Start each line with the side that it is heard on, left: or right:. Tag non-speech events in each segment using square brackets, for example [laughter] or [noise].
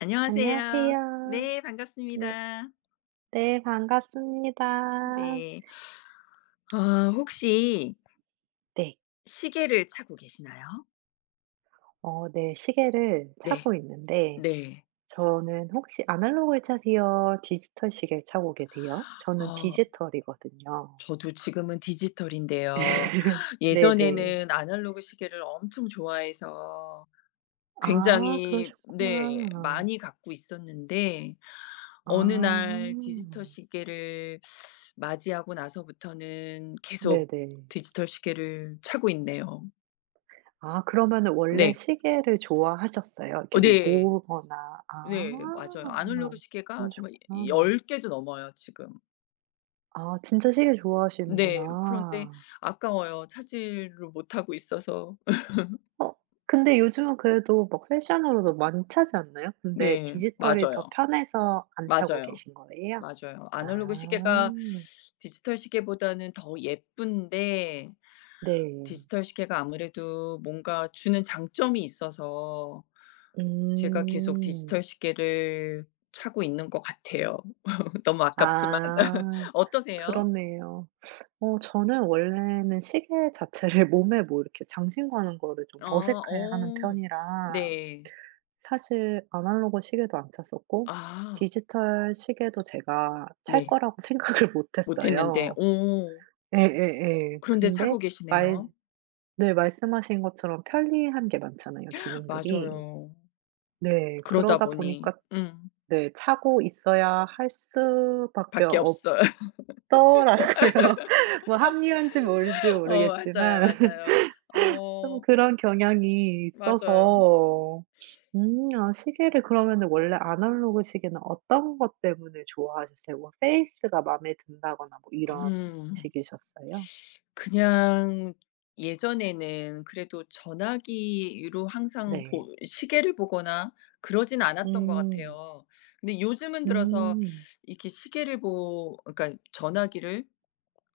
left: 안녕하세요.
right: 안녕하세요.
left: 네,
right: 네.
left: 반갑습니다.
right: 네 반갑습니다.
left: 네. 아, 혹시
right: 네.
left: 시계를 차고 계시나요?
right: 네 시계를
left: 네.
right: 차고 있는데
left: 네.
right: 저는 혹시 아날로그를 차세요? 디지털 시계를 차고 계세요? 저는
left: 어,
right: 디지털이거든요.
left: 저도 지금은 디지털인데요.
right: [laughs] 네네.
left: 예전에는 아날로그 시계를 엄청 좋아해서
right: 아
left: 굉장히, 네,
right: 그러셨구나.
left: 많이 갖고 있었는데
right: 아.
left: 어느 날 디지털 시계를 맞이하고 나서부터는 계속
right: 네네.
left: 디지털 시계를 차고 있네요.
right: 아 그러면 원래
left: 네.
right: 시계를 좋아하셨어요? 이렇게 뭐
left: 네.
right: 모으거나. 아
left: 네. 맞아요. 아날로그 시계가 정말 열
right: 그러셨구나.
left: 10 개도 넘어요, 지금.
right: 아 진짜 시계
left: 네.
right: 좋아하시는구나.
left: 그런데 아까워요. 차지를 못하고 있어서.
right: 어 근데 요즘은 그래도 막 패션으로도 많이 차지 않나요? 근데
left: 네.
right: 디지털이 더
left: 맞아요.
right: 편해서 안 차고
left: 맞아요.
right: 계신 거예요?
left: 맞아요.
right: 아.
left: 아날로그 시계가 디지털 시계보다는 더 예쁜데
right: 네.
left: 디지털 시계가 아무래도 뭔가 주는 장점이 있어서 제가 계속
right: 음.
left: 디지털 시계를 차고 있는 것 같아요. [laughs] 너무 아깝지만. [laughs]
right: 아
left: 어떠세요?
right: 그렇네요. 저는 원래는 시계 자체를 [laughs] 몸에 뭐 이렇게 장신구 하는 거를 좀
left: 아.
right: 어색해하는
left: 어.
right: 편이라
left: 네.
right: 사실 아날로그 시계도 안 찼었고
left: 아,
right: 디지털 시계도 제가 찰
left: 네.
right: 거라고 [laughs] 생각을 못
left: 못 했는데,
right: 했어요.
left: 오,
right: 예예예.
left: 그런데
right: 근데
left: 차고
right: 말
left: 계시네요.
right: 네 말씀하신 것처럼 편리한 게 많잖아요, 기능들이.
left: 맞아요.
right: 네.
left: 그러다
right: 그러다
left: 보니
right: 보니까
left: 음
right: 네 차고 있어야 할 수밖에
left: 밖에
right: 없더라고요.
left: 없어요.
right: [laughs] 뭐 합리화인지 뭔지
left: [laughs] 맞아요,
right: 모르겠지만.
left: 맞아요.
right: 좀
left: 어
right: 그런 경향이
left: 맞아요.
right: 있어서 아 시계를 그러면은 원래 아날로그 시계는 어떤 것 때문에 좋아하셨어요? 뭐 페이스가 마음에 든다거나 뭐 이런
left: 음
right: 식이셨어요?
left: 그냥 예전에는 그래도 전화기로 항상
right: 네.
left: 보 시계를 보거나 그러진 않았던 것
right: 음.
left: 같아요. 근데 요즘은 들어서
right: 음.
left: 이렇게 시계를 보 그러니까 전화기를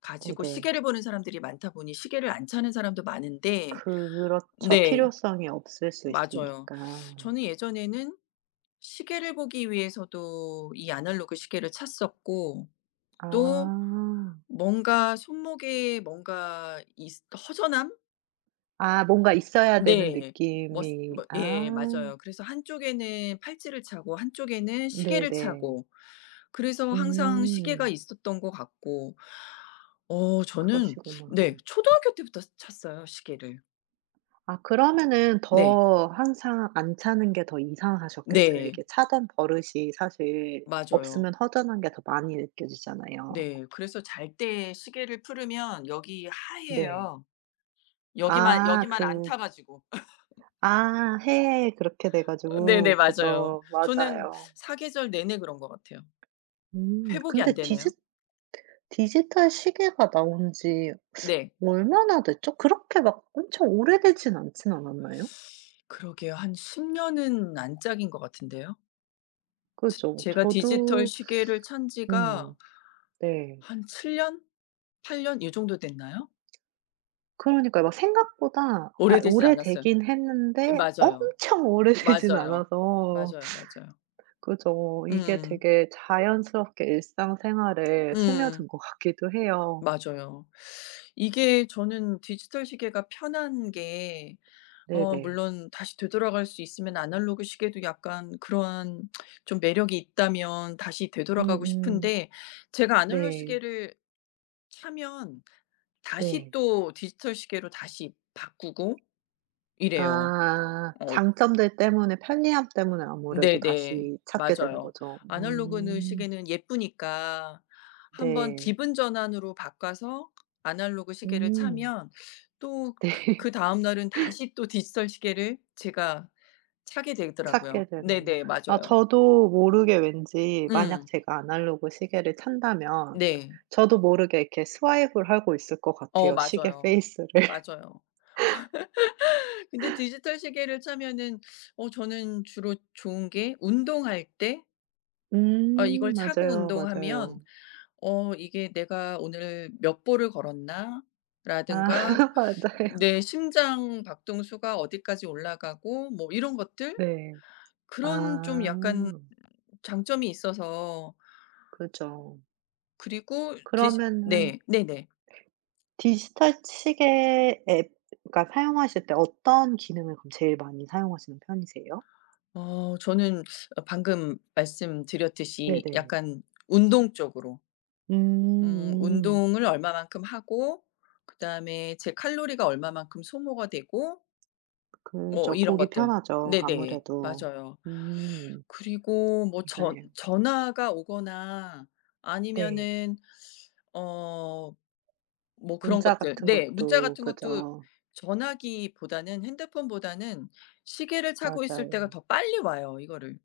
left: 가지고
right: 네네.
left: 시계를 보는 사람들이 많다 보니 시계를 안 차는 사람도 많은데.
right: 그렇죠.
left: 네.
right: 필요성이 없을 수
left: 맞아요.
right: 있으니까.
left: 저는 예전에는 시계를 보기 위해서도 이 아날로그 시계를 찼었고
right: 아.
left: 또 뭔가 손목에 뭔가 있 허전함?
right: 아 뭔가 있어야 되는
left: 네. 머스
right: 느낌이
left: 뭐,
right: 아
left: 예, 맞아요. 그래서 한쪽에는 팔찌를 차고 한쪽에는 시계를
right: 네네.
left: 차고, 그래서 항상 시계가
right: 음.
left: 있었던 것 같고. 저는.
right: 그러시구나.
left: 네, 초등학교 때부터 찼어요, 시계를.
right: 아 그러면은
left: 네.
right: 더 항상 안 차는 게 더 이상하셨겠어요.
left: 네.
right: 이게 차던 버릇이 사실
left: 맞아요.
right: 없으면 허전한 게 더 많이 느껴지잖아요.
left: 네. 그래서 잘 때 시계를 풀으면 여기
right: 네.
left: 하얘요. 여기만
right: 아
left: 여기만 안
right: 그
left: 타 가지고. [laughs]
right: 아 해에 그렇게 돼
left: 네네.
right: 가지고
left: 맞아요.
right: 그죠.
left: 저는
right: 맞아요.
left: 사계절 내내 그런 것 같아요. 회복이
right: 근데
left: 안 되네요.
right: 디지털 시계가 나온 지
left: 네.
right: 얼마나 됐죠? 그렇게 막 엄청 오래되진 않진 않았나요?
left: 그러게요. 한 10 년은 안 짝인 것 같은데요. 지
right: 그죠.
left: 제가 디지털
right: 저도
left: 시계를 찬 지가
right: 음 네.
left: 한 7 년? 8년이 정도 됐나요?
right: 그러니까요. 막 생각보다 아
left: 오래되진 않았어요.
right: 오래되긴
left: 예,
right: 했는데
left: 맞아요.
right: 엄청 오래되진
left: 맞아요.
right: 않아서
left: 맞아요, 맞아요.
right: 그죠. 이게
left: 음.
right: 되게 자연스럽게 일상생활에
left: 음.
right: 스며든 것 같기도 해요.
left: 맞아요. 이게 저는 디지털 시계가 편한 게,
right: 네네.
left: 물론 다시 되돌아갈 수 있으면 아날로그 시계도 약간 그러한 좀 매력이 있다면 다시 되돌아가고
right: 음음.
left: 싶은데, 제가 아날로그
right: 네.
left: 시계를 사면 다시
right: 네.
left: 또 디지털 시계로 다시 바꾸고 이래요.
right: 아
left: 어
right: 장점들 때문에 편리함 때문에 아무래도
left: 네네.
right: 다시 찾게 되는
left: 맞아요.
right: 거죠.
left: 아날로그는
right: 음.
left: 시계는 예쁘니까 한번
right: 네.
left: 기분 전환으로 바꿔서 아날로그 시계를
right: 음.
left: 차면, 또
right: 네.
left: 그 다날은 다시 또 디지털 시계를 제가 차게
right: 찾게
left: 되더라고요.
right: 되는군요.
left: 네네.
right: 아
left: 맞아요.
right: 저도 모르게 왠지 만약
left: 음.
right: 제가 아날로그 시계를 찬다면
left: 네.
right: 저도 모르게 이렇게 스와이프를 하고 있을 것 같아요, 시계
left: 맞아요.
right: 페이스를. [laughs]
left: 맞아요. 근데 디지털 시계를 차면은, 저는 주로 좋은 게 운동할 때, 이걸 차고
right: 맞아요, 맞아요.
left: 운동하면 이게 "내가 오늘 몇 보를 걸었나?'
right: 아
left: 라든가
right: [laughs] 맞아요.
left: "내 심장 박동수가 어디까지 올라가고" 뭐 이런 것들?
right: 네. 아
left: 그런 좀 약간 장점이 있어서.
right: 그죠.
left: 그리고
right: 그러면은
left: 네. 네네.
right: 디지털 시계 앱 그러니까 사용하실 때 어떤 기능을 그럼 제일 많이 사용하시는 편이세요?
left: 저는, 방금 말씀드렸듯이
right: 네네.
left: 약간 운동 쪽으로,
right: 음 음.
left: 운동을 얼마만큼 하고 그다음에 제 칼로리가 얼마만큼 소모가 되고
right: 그죠.
left: 이런
right: 보기
left: 것들.
right: 편하죠,
left: 네네.
right: 아무래도.
left: 맞아요.
right: 음.
left: 그리고 뭐 전
right: 맞아요.
left: 전화가 오거나
right: 네.
left: 아니면은 어 뭐 그런
right: 문자
left: 것들,
right: 같은
left: 네, 문자
right: 것도
left: 같은 것도.
right: 그죠.
left: 전화기보다는 핸드폰보다는 시계를 차고 있을 때가
right: 맞아요.
left: 더 빨리 와요, 이거를.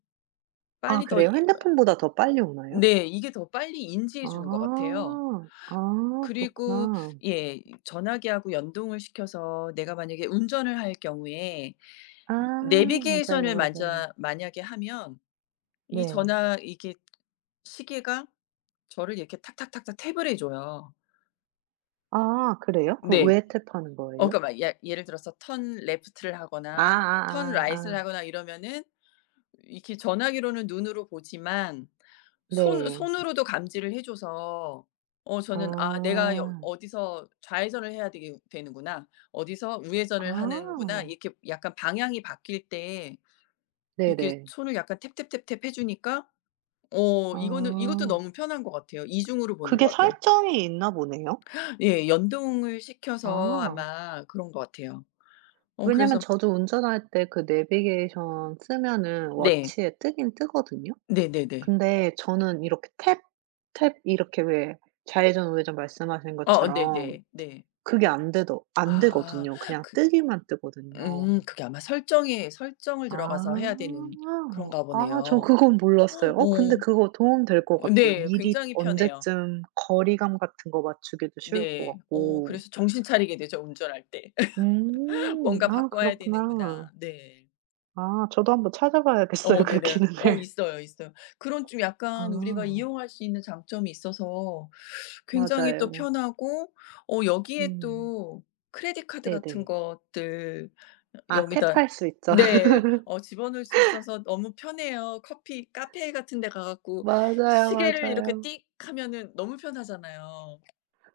right: 아
left: 빨리 더
right: 그래요?
left: 이,
right: 핸드폰보다 더 빨리 오나요?
left: 네, 이게 더 빨리 인지해 주는 것
right: 아.
left: 같아요.
right: 아
left: 그리고
right: 그렇구나.
left: 예, 전화기하고 연동을 시켜서 내가 만약에 운전을 할 경우에
right: 아 맞아요,
left: 내비게이션을
right: 맞아요.
left: 만자 만약에 하면, 이
right: 네.
left: 전화 이게, 시계가 저를 이렇게 탁탁탁탁 탭을 해 줘요.
right: 아 그래요? 그럼
left: 네.
right: 왜 탭하는 거예요?
left: 그러니까 막, 예를 들어서 턴 레프트를 하거나 턴
right: 아아아아.
left: 라이트를 하거나 이러면은 이렇게 전화기로는 눈으로 보지만 손
right: 네.
left: 손으로도 감지를 해 줘서, 저는 "아, 내가 여
right: 아.
left: 어디서 좌회전을 해야 되게 되는구나. 어디서 우회전을 하는구나."
right: 아.
left: 이렇게 약간 방향이 바뀔 때 이렇게
right: 네네.
left: 손을 약간 탭탭탭탭 해 주니까, 이거는 이것도
right: 아.
left: 너무 편한 것 같아요. 이중으로 보는 것
right: 그게
left: 같아요.
right: 설정이 있나 보네요?
left: 예, 연동을 시켜서
right: 아.
left: 아마 그런 것 같아요.
right: 왜냐면
left: 그래서.
right: 저도 운전할 때 그 내비게이션 쓰면은
left: 네.
right: 워치에 뜨긴 뜨거든요.
left: 네네네.
right: 근데 저는 이렇게 탭, 탭 이렇게 왜 좌회전, 우회전 말씀하신 것처럼
left: 네네. 네.
right: 그게 안
left: 아,
right: 되거든요. 그냥
left: 그
right: 뜨기만 뜨거든요.
left: 그게 아마 설정에, 설정을
right: 아.
left: 들어가서 해야 되는 그런가
right: 아 저
left: 보네요.
right: 그건 몰랐어요. 근데
left: 어
right: 그거 도움 될 것 같아요.
left: 네.
right: 미리
left: 굉장히 편해요.
right: 언제쯤 거리감 같은 거 맞추기도 쉬울 것
left: 네.
right: 같고.
left: 그래서 정신 차리게 되죠, 운전할 때. [laughs]
right: 음.
left: "뭔가
right: 아
left: 바꿔야
right: 그렇구나.
left: 되는구나." 네.
right: 아 저도 한번 찾아봐야겠어요 그
left: 네네.
right: 기능을.
left: 있어요, 있어요. 그런 좀
right: 아
left: 약간 우리가 이용할 수 있는 장점이 있어서 굉장히 또
right: 맞아요.
left: 편하고, 여기에
right: 음
left: 또 크레딧 카드 같은
right: 네네.
left: 것들
right: 아
left: 여기다.
right: 탭할 수 있죠. [laughs]
left: 네. 집어넣을 수 있어서 너무 편해요. 커피 카페 같은 데 가 갖고
right: 맞아요,
left: 시계를 이렇게
right: 맞아요.
left: 띡 하면은 너무 편하잖아요.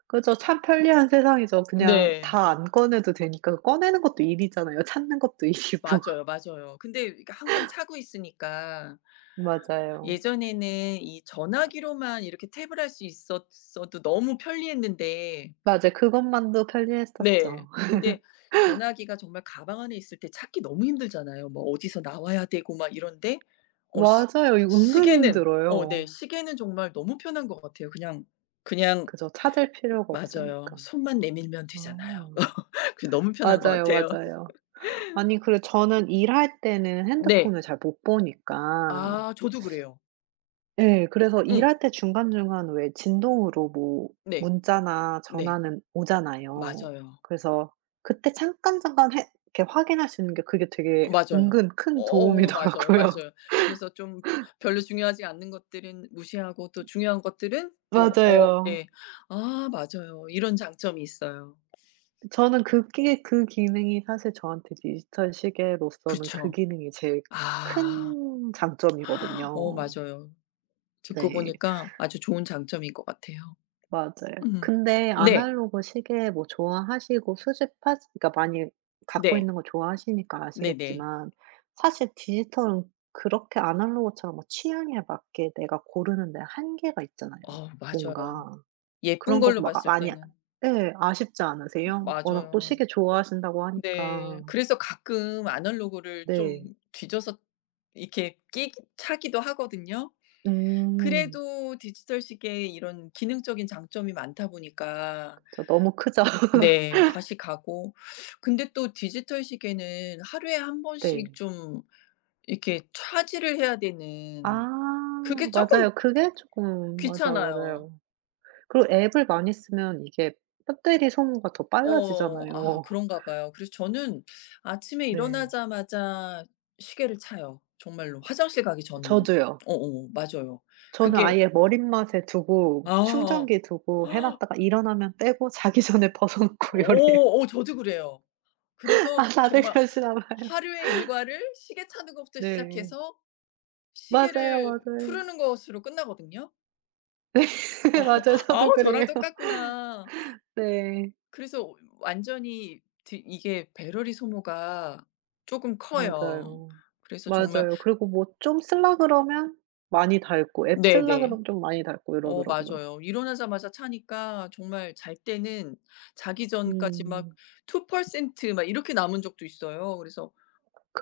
right: 그죠. 참 편리한 세상이죠. 그냥
left: 네.
right: 다 안 꺼내도 되니까 그 꺼내는 것도 일이잖아요. 찾는 것도 일이고.
left: 맞아요, 맞아요. 근데 이게 항상 차고 있으니까,
right: [laughs] 맞아요.
left: 예전에는 이 전화기로만 이렇게 탭을 할 수 있었어도 너무 편리했는데.
right: 맞아요. 그것만도
left: 네.
right: 편리했었죠. [laughs]
left: 근데 전화기가 정말 가방 안에 있을 때 찾기 너무 힘들잖아요. 뭐 어디서 나와야 되고 막 이런데, 어 시
right: 맞아요. 이거 은근
left: 시계는, 네,
right: 힘들어요.
left: 시계는 정말 너무 편한 것 같아요. 그냥,
right: 그죠. 찾을 필요가
left: 맞아요.
right: 없으니까.
left: 손만 내밀면
right: 아.
left: 되잖아요. [laughs] 너무 편한 것
right: 맞아요,
left: 같아요.
right: 맞아요. 아니 그래 저는 일할 때는
left: 네.
right: 핸드폰을 잘 못 보니까
left: 아, 저도 그래요.
right: 예. 그래서
left: 응.
right: 일할 때 중간중간 왜 진동으로 뭐
left: 네.
right: 문자나
left: 네.
right: 전화는 오잖아요.
left: 맞아요.
right: 그래서 그때 잠깐잠깐 해 이렇게 확인할 수 있는 게 그게 되게
left: 맞아요.
right: 은근 큰
left: 어어 맞아요,
right: 도움이더라고요.
left: 맞아요. 그래서 좀 별로 중요하지 않는 것들은 무시하고 또 중요한 것들은
right: [laughs]
left: 또,
right: 맞아요.
left: 네. 아, 맞아요. 이런 장점이 있어요.
right: 저는 그게 그 기능이 사실 저한테 디지털 시계로서는 그
left: 그쵸.
right: 기능이 제일
left: 아.
right: 큰 장점이거든요.
left: 맞아요. 듣고
right: 네.
left: 보니까 아주 좋은 장점인 것 같아요.
right: 맞아요.
left: 음.
right: 근데
left: 네.
right: 아날로그 시계 뭐 좋아하시고 수집하시 그러니까 많이 갖고
left: 네.
right: 있는 거 좋아하시니까
left: 네네.
right: 아시겠지만 사실 디지털은 그렇게 아날로그처럼 뭐 취향에 맞게 내가 고르는 데 한계가 있잖아요,
left: 맞아요.
right: 뭔가.
left: 예쁜
right: 그런 거
left: 걸로
right: 막
left: 봤을
right: 많이
left: 때는
right: 예. 아쉽지 않으세요? 워낙 또
left: 맞아요.
right: 시계 좋아하신다고
left: 네.
right: 하니까.
left: 그래서 가끔 아날로그를 좀
right: 네.
left: 뒤져서 이렇게 끼 차기도 하거든요.
right: 음.
left: 그래도 디지털 시계에 이런 기능적인 장점이 많다 보니까
right: 그쵸. 너무 크죠. [laughs]
left: 네, 다시 가고. 근데 또 디지털 시계는 하루에 한
right: 네.
left: 번씩 좀 이렇게 차지를 해야 되는
right: 아
left: 그게 쪼끔
right: 맞아요.
left: 귀찮아요.
right: 맞아요. 그리고 앱을 많이 쓰면 이게 배터리 소모가 더
left: 어. 아,
right: 빨라지잖아요. [laughs]
left: 그런가 봐요. 그래서 저는 아침에
right: 네.
left: 일어나자마자 시계를 차요. 정말로. 화장실 가기 전,
right: 저도요.
left: 어어 맞아요.
right: 저는
left: 그게.
right: 아예 머릿맛에 두고 충전
left: 아.
right: 기 두고 해
left: 어
right: 놨다가 일어나면 빼고 [laughs] 자기 전에 벗어 놓고 요리해요.
left: 저도 그래요.
right: [laughs] 아
left: 그래서
right: 다들
left: 정말
right: 그러시나 봐요.
left: 하루의 일과를 시계 차는 것부터
right: 네.
left: 시작해서
right: 맞아요,
left: 시계를
right: 맞아요.
left: 푸르는 것으로 끝나거든요. 어.
right: [laughs] 맞아요.
left: [laughs] 아우,
right: 저도
left: 저랑
right: 그래요. [laughs]
left: 똑같구나.
right: 네.
left: 그래서 완전히 드 이게 배러리 소모가 조금 커요.
right: 맞아요.
left: 그래서 정말.
right: 맞아요. 그리고 뭐 좀 쓰려 그러면 많이 닳고 앱 쓰려
left: 네네.
right: 그러면 좀 많이 닳고 이러더라고요.
left: 맞아요. 일어나자마자 차니까 정말 잘 때는, 자기 전까지 막
right: 음.
left: 2%막 이렇게 남은 적도 있어요. 그래서.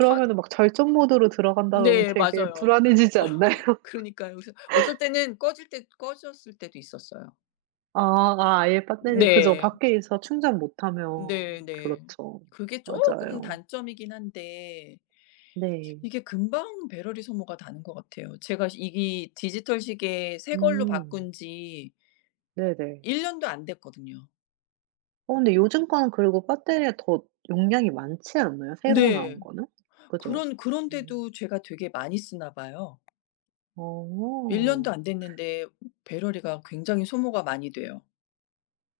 left: 차.
right: 막 절전 모드로 들어간다 그러면
left: 네,
right: 되게
left: 맞아요.
right: 불안해지지 않나요?
left: [laughs]
right: [laughs]
left: 그러니까요. 그래서 어쩔 때는 꺼질 때 꺼졌을 때도 있었어요.
right: 아예 배터리 그죠.
left: 네.
right: 밖에서 충전 못하면
left: 네네.
right: 그렇죠.
left: 그게 조금
right: 맞아요.
left: 단점이긴 한데
right: 네.
left: 이게 금방 배터리 소모가 다는 것 같아요. 제가 이 디지털 시계 새 걸로
right: 음.
left: 바꾼 지
right: 네네.
left: 1 년도 안 됐거든요.
right: 어 근데 요즘 거는 그리고 배터리가 더 용량이 많지 않나요? 새로
left: 네.
right: 나온 거는? 그죠?
left: 그런
right: 음.
left: 그런데도 제가 되게 많이 쓰나 봐요. 1
right: 어.
left: 년도 안 됐는데 배터리가 굉장히 소모가 많이 돼요.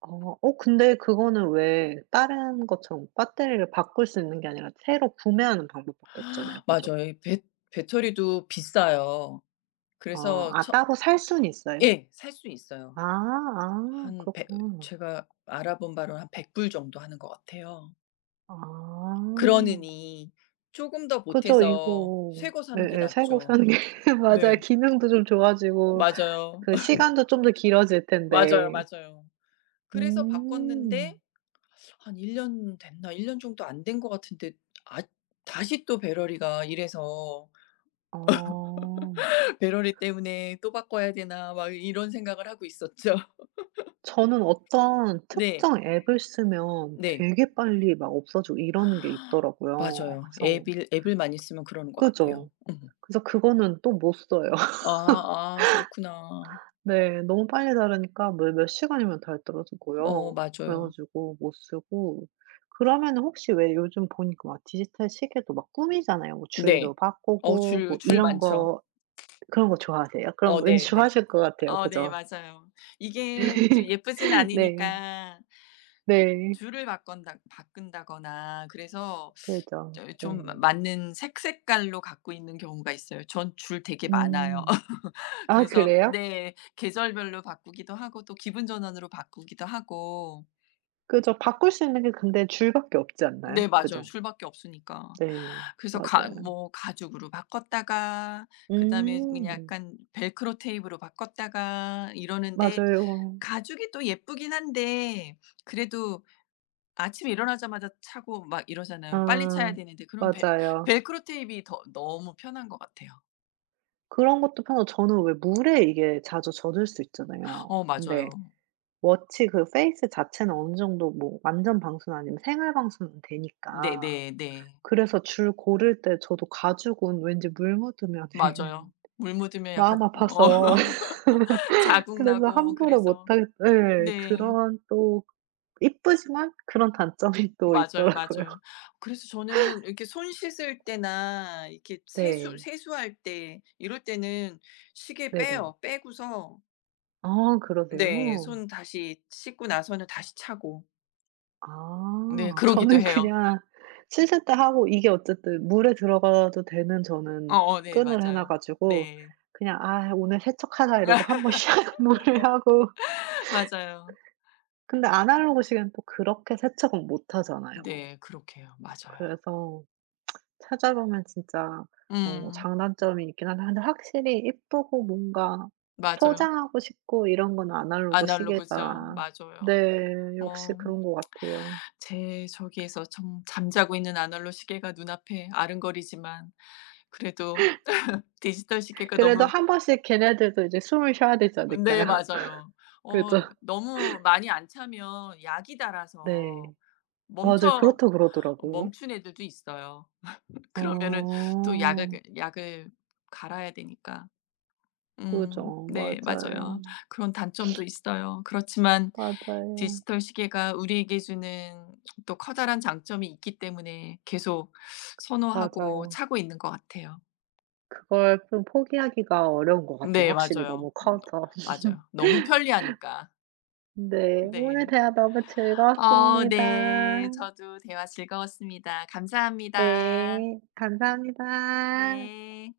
right: 아 근데 그거는 왜 다른 것처럼 배터리를 바꿀 수 있는 게 아니라 새로 구매하는 방법밖에 없잖아요. 그죠?
left: 맞아요. 이 배 배터리도 비싸요.
right: 아.
left: 그래서
right: 아
left: 처
right: 따로 살 수는 있어요?
left: 예. 살 수 있어요.
right: 아
left: 한 백
right: 그렇구나.
left: 제가 알아본 바로는 한 100불 정도 하는 것 같아요.
right: 아.
left: 그러느니 쪼금 더
right: 그죠
left: 보태서
right: 이거.
left: 새거 사는 게
right: 예예. 살고
left: 낫죠.
right: 사는 게 [laughs] 맞아요.
left: 네.
right: 기능도 좀 좋아지고
left: 맞아요.
right: 그
left: [laughs]
right: 시간도 좀 더 길어질
left: 맞아요,
right: 텐데.
left: 맞아요. 그래서 바꿨는데
right: 음.
left: 한 1년 됐나? 1년 정도 안 된 것 같은데, 아 다시 또 배러리가 이래서,
right: 어.
left: [laughs] "배러리 때문에 또 바꿔야 되나?" 막 이런 생각을 하고 있었죠. [laughs]
right: 저는 어떤
left: 네.
right: 특정 앱을 쓰면
left: 네.
right: 되게 빨리 막 없어지고 이러는 게 있더라고요.
left: 맞아요.
right: 그래서
left: 앱일 앱을 많이 쓰면 그러는 것 같아요.
right: 그죠.
left: 음.
right: 그래서 그거는 또 못 써요.
left: 아, 아, 그렇구나.
right: 네. 너무 빨리 자르니까 뭐 몇 시간이면 달 떨어지고요. 그래
left: 맞아요.
right: 가지고 못 쓰고 그러면 혹시 왜 요즘 보니까 막 디지털 시계도 막 꾸미잖아요. 뭐 줄도
left: 네.
right: 바꾸고
left: 줄
right: 뭐
left: 줄
right: 이런
left: 많죠.
right: 거 그런 거 좋아하세요? 그럼 왠지
left: 네네.
right: 좋아하실 것 같아요.
left: 네,
right: 그죠?
left: 맞아요. 이게 좀 예쁘진
right: [laughs] 네.
left: 않으니까
right: 네.
left: 줄을 바꾼다 바꾼다거나, 그래서
right: 그죠.
left: 저 좀
right: 네.
left: 맞는 색 색깔로 갖고 있는 경우가 있어요. 전 줄 되게 많아요.
right: 음.
left: [laughs]
right: 아
left: 그래서
right: 그래요?
left: 네, 계절별로 바꾸기도 하고 또 기분 전환으로 바꾸기도 하고.
right: 그죠. 바꿀 수 있는 게 근데 줄 밖에 없지 않나요?
left: 네, 맞아요.
right: 그죠?
left: 줄밖에 없으니까.
right: 네.
left: 그래서 가
right: 맞아요.
left: 뭐 가죽으로 바꿨다가 그다음에 그냥
right: 음.
left: 약간 벨크로 테이프로 바꿨다가 이러는데,
right: 맞아요.
left: 가죽이 또 예쁘긴 한데 그래도 아침에 일어나자마자 차고 막 이러잖아요. 빨리 차야
right: 아.
left: 되는데 그럼 벨,
right: 맞아요.
left: 벨크로 테이프가 더 너무 편한 것 같아요.
right: 그런 것도 편하고 저는 왜 물에 이게 자주 젖을 수 있잖아요. 근데
left: 맞아요.
right: 워치 그 페이스 자체는 어느 정도 뭐 완전 방수는 아니면 생활 방수는 되니까
left: 네네네.
right: 그래서 줄 고를 때 저도 가죽은 왠지 물 묻으면은
left: 맞아요.
right: [laughs]
left: 물 묻으면 약간
right: 마음 아파서
left: [laughs]
right: [laughs]
left: 자국
right: 그래서
left: 나고
right: 함부로 못
left: 그래서.
right: 하겠 예.
left: 네.
right: 그런 또 이쁘지만 그런 단점이 또
left: 맞아요,
right: 있더라고요.
left: 맞아요.
right: [laughs]
left: 그래서 저는 이렇게 손 씻을 때나 이렇게
right: 네.
left: 세수할 때 이럴 때는 시계
right: 네네.
left: 빼요. 빼고서
right: 아
left: 네,
right: 그러세요?
left: 손 다시 씻고 나서는 다시 차고 네,
right: 아.
left: 그러기도
right: 저는
left: 해요.
right: 그냥 씻세때 하고 이게 어쨌든 물에 들어가도 되는 저는
left: 어어 네,
right: 끈을 해놔
left: 맞아요.
right: 가지고
left: 네.
right: 그냥 '아 오늘 세척하자.' 이러고 한 번
left: [laughs]
right: [laughs] 샥 물을 하고
left: 맞아요.
right: 근데 아날로그 시계는 또 그렇게 세척은 못 하잖아요.
left: 네, 그렇게 해요. 맞아요.
right: 그래서 찾아보면 진짜
left: 음
right: 장단점이 있긴 한데 근데 확실히 이쁘고 뭔가
left: 맞아요.
right: 소장하고 싶고 이런 건 아날로그
left: 아날로그죠.
right: 시계가
left: 맞아요.
right: 네. 역시
left: 어
right: 그런 것 같아요.
left: 제 저기에서 좀 잠자고 있는 아날로그 시계가 눈앞에 아른거리지만 그래도 디지털 시계가
right: 그래도
left: 너무.
right: 한 번씩 걔네들도 이제 숨을 쉬어야 되지 않을까요?
left: 네, 맞아요.
right: [laughs] 그죠.
left: 너무 많이 안 차면 약이
right: 네.
left: 달아서
right: 맞아요. 그렇
left: 멈춰
right: 다 그러더라고요.
left: 멈춘 애들도 있어요.
right: 아,
left: 그러면은 또 약을 그 약을 갈아야 되니까. 음
right: 그죠.
left: 네,
right: 맞아요.
left: 맞아요. 그런 단점도 있어요. 그렇지만
right: 맞아요.
left: 디지털 시계가 우리에게 주는 또 커다란 장점이 있기 때문에 계속 선호하고
right: 맞아요.
left: 차고 있는 것 같아요.
right: 그걸 좀 포기하기가 어려운 것 같아요,
left: 네,
right: 확실히
left: 맞아요.
right: 너무 커서.
left: 맞아요.
right: [laughs]
left: 너무 편리하니까.
right: 네. 오늘
left: 네.
right: 대화 너무 즐거웠습니다.
left: 네. 저도 대화 즐거웠습니다. 감사합니다.
right: 네. 감사합니다.
left: 네.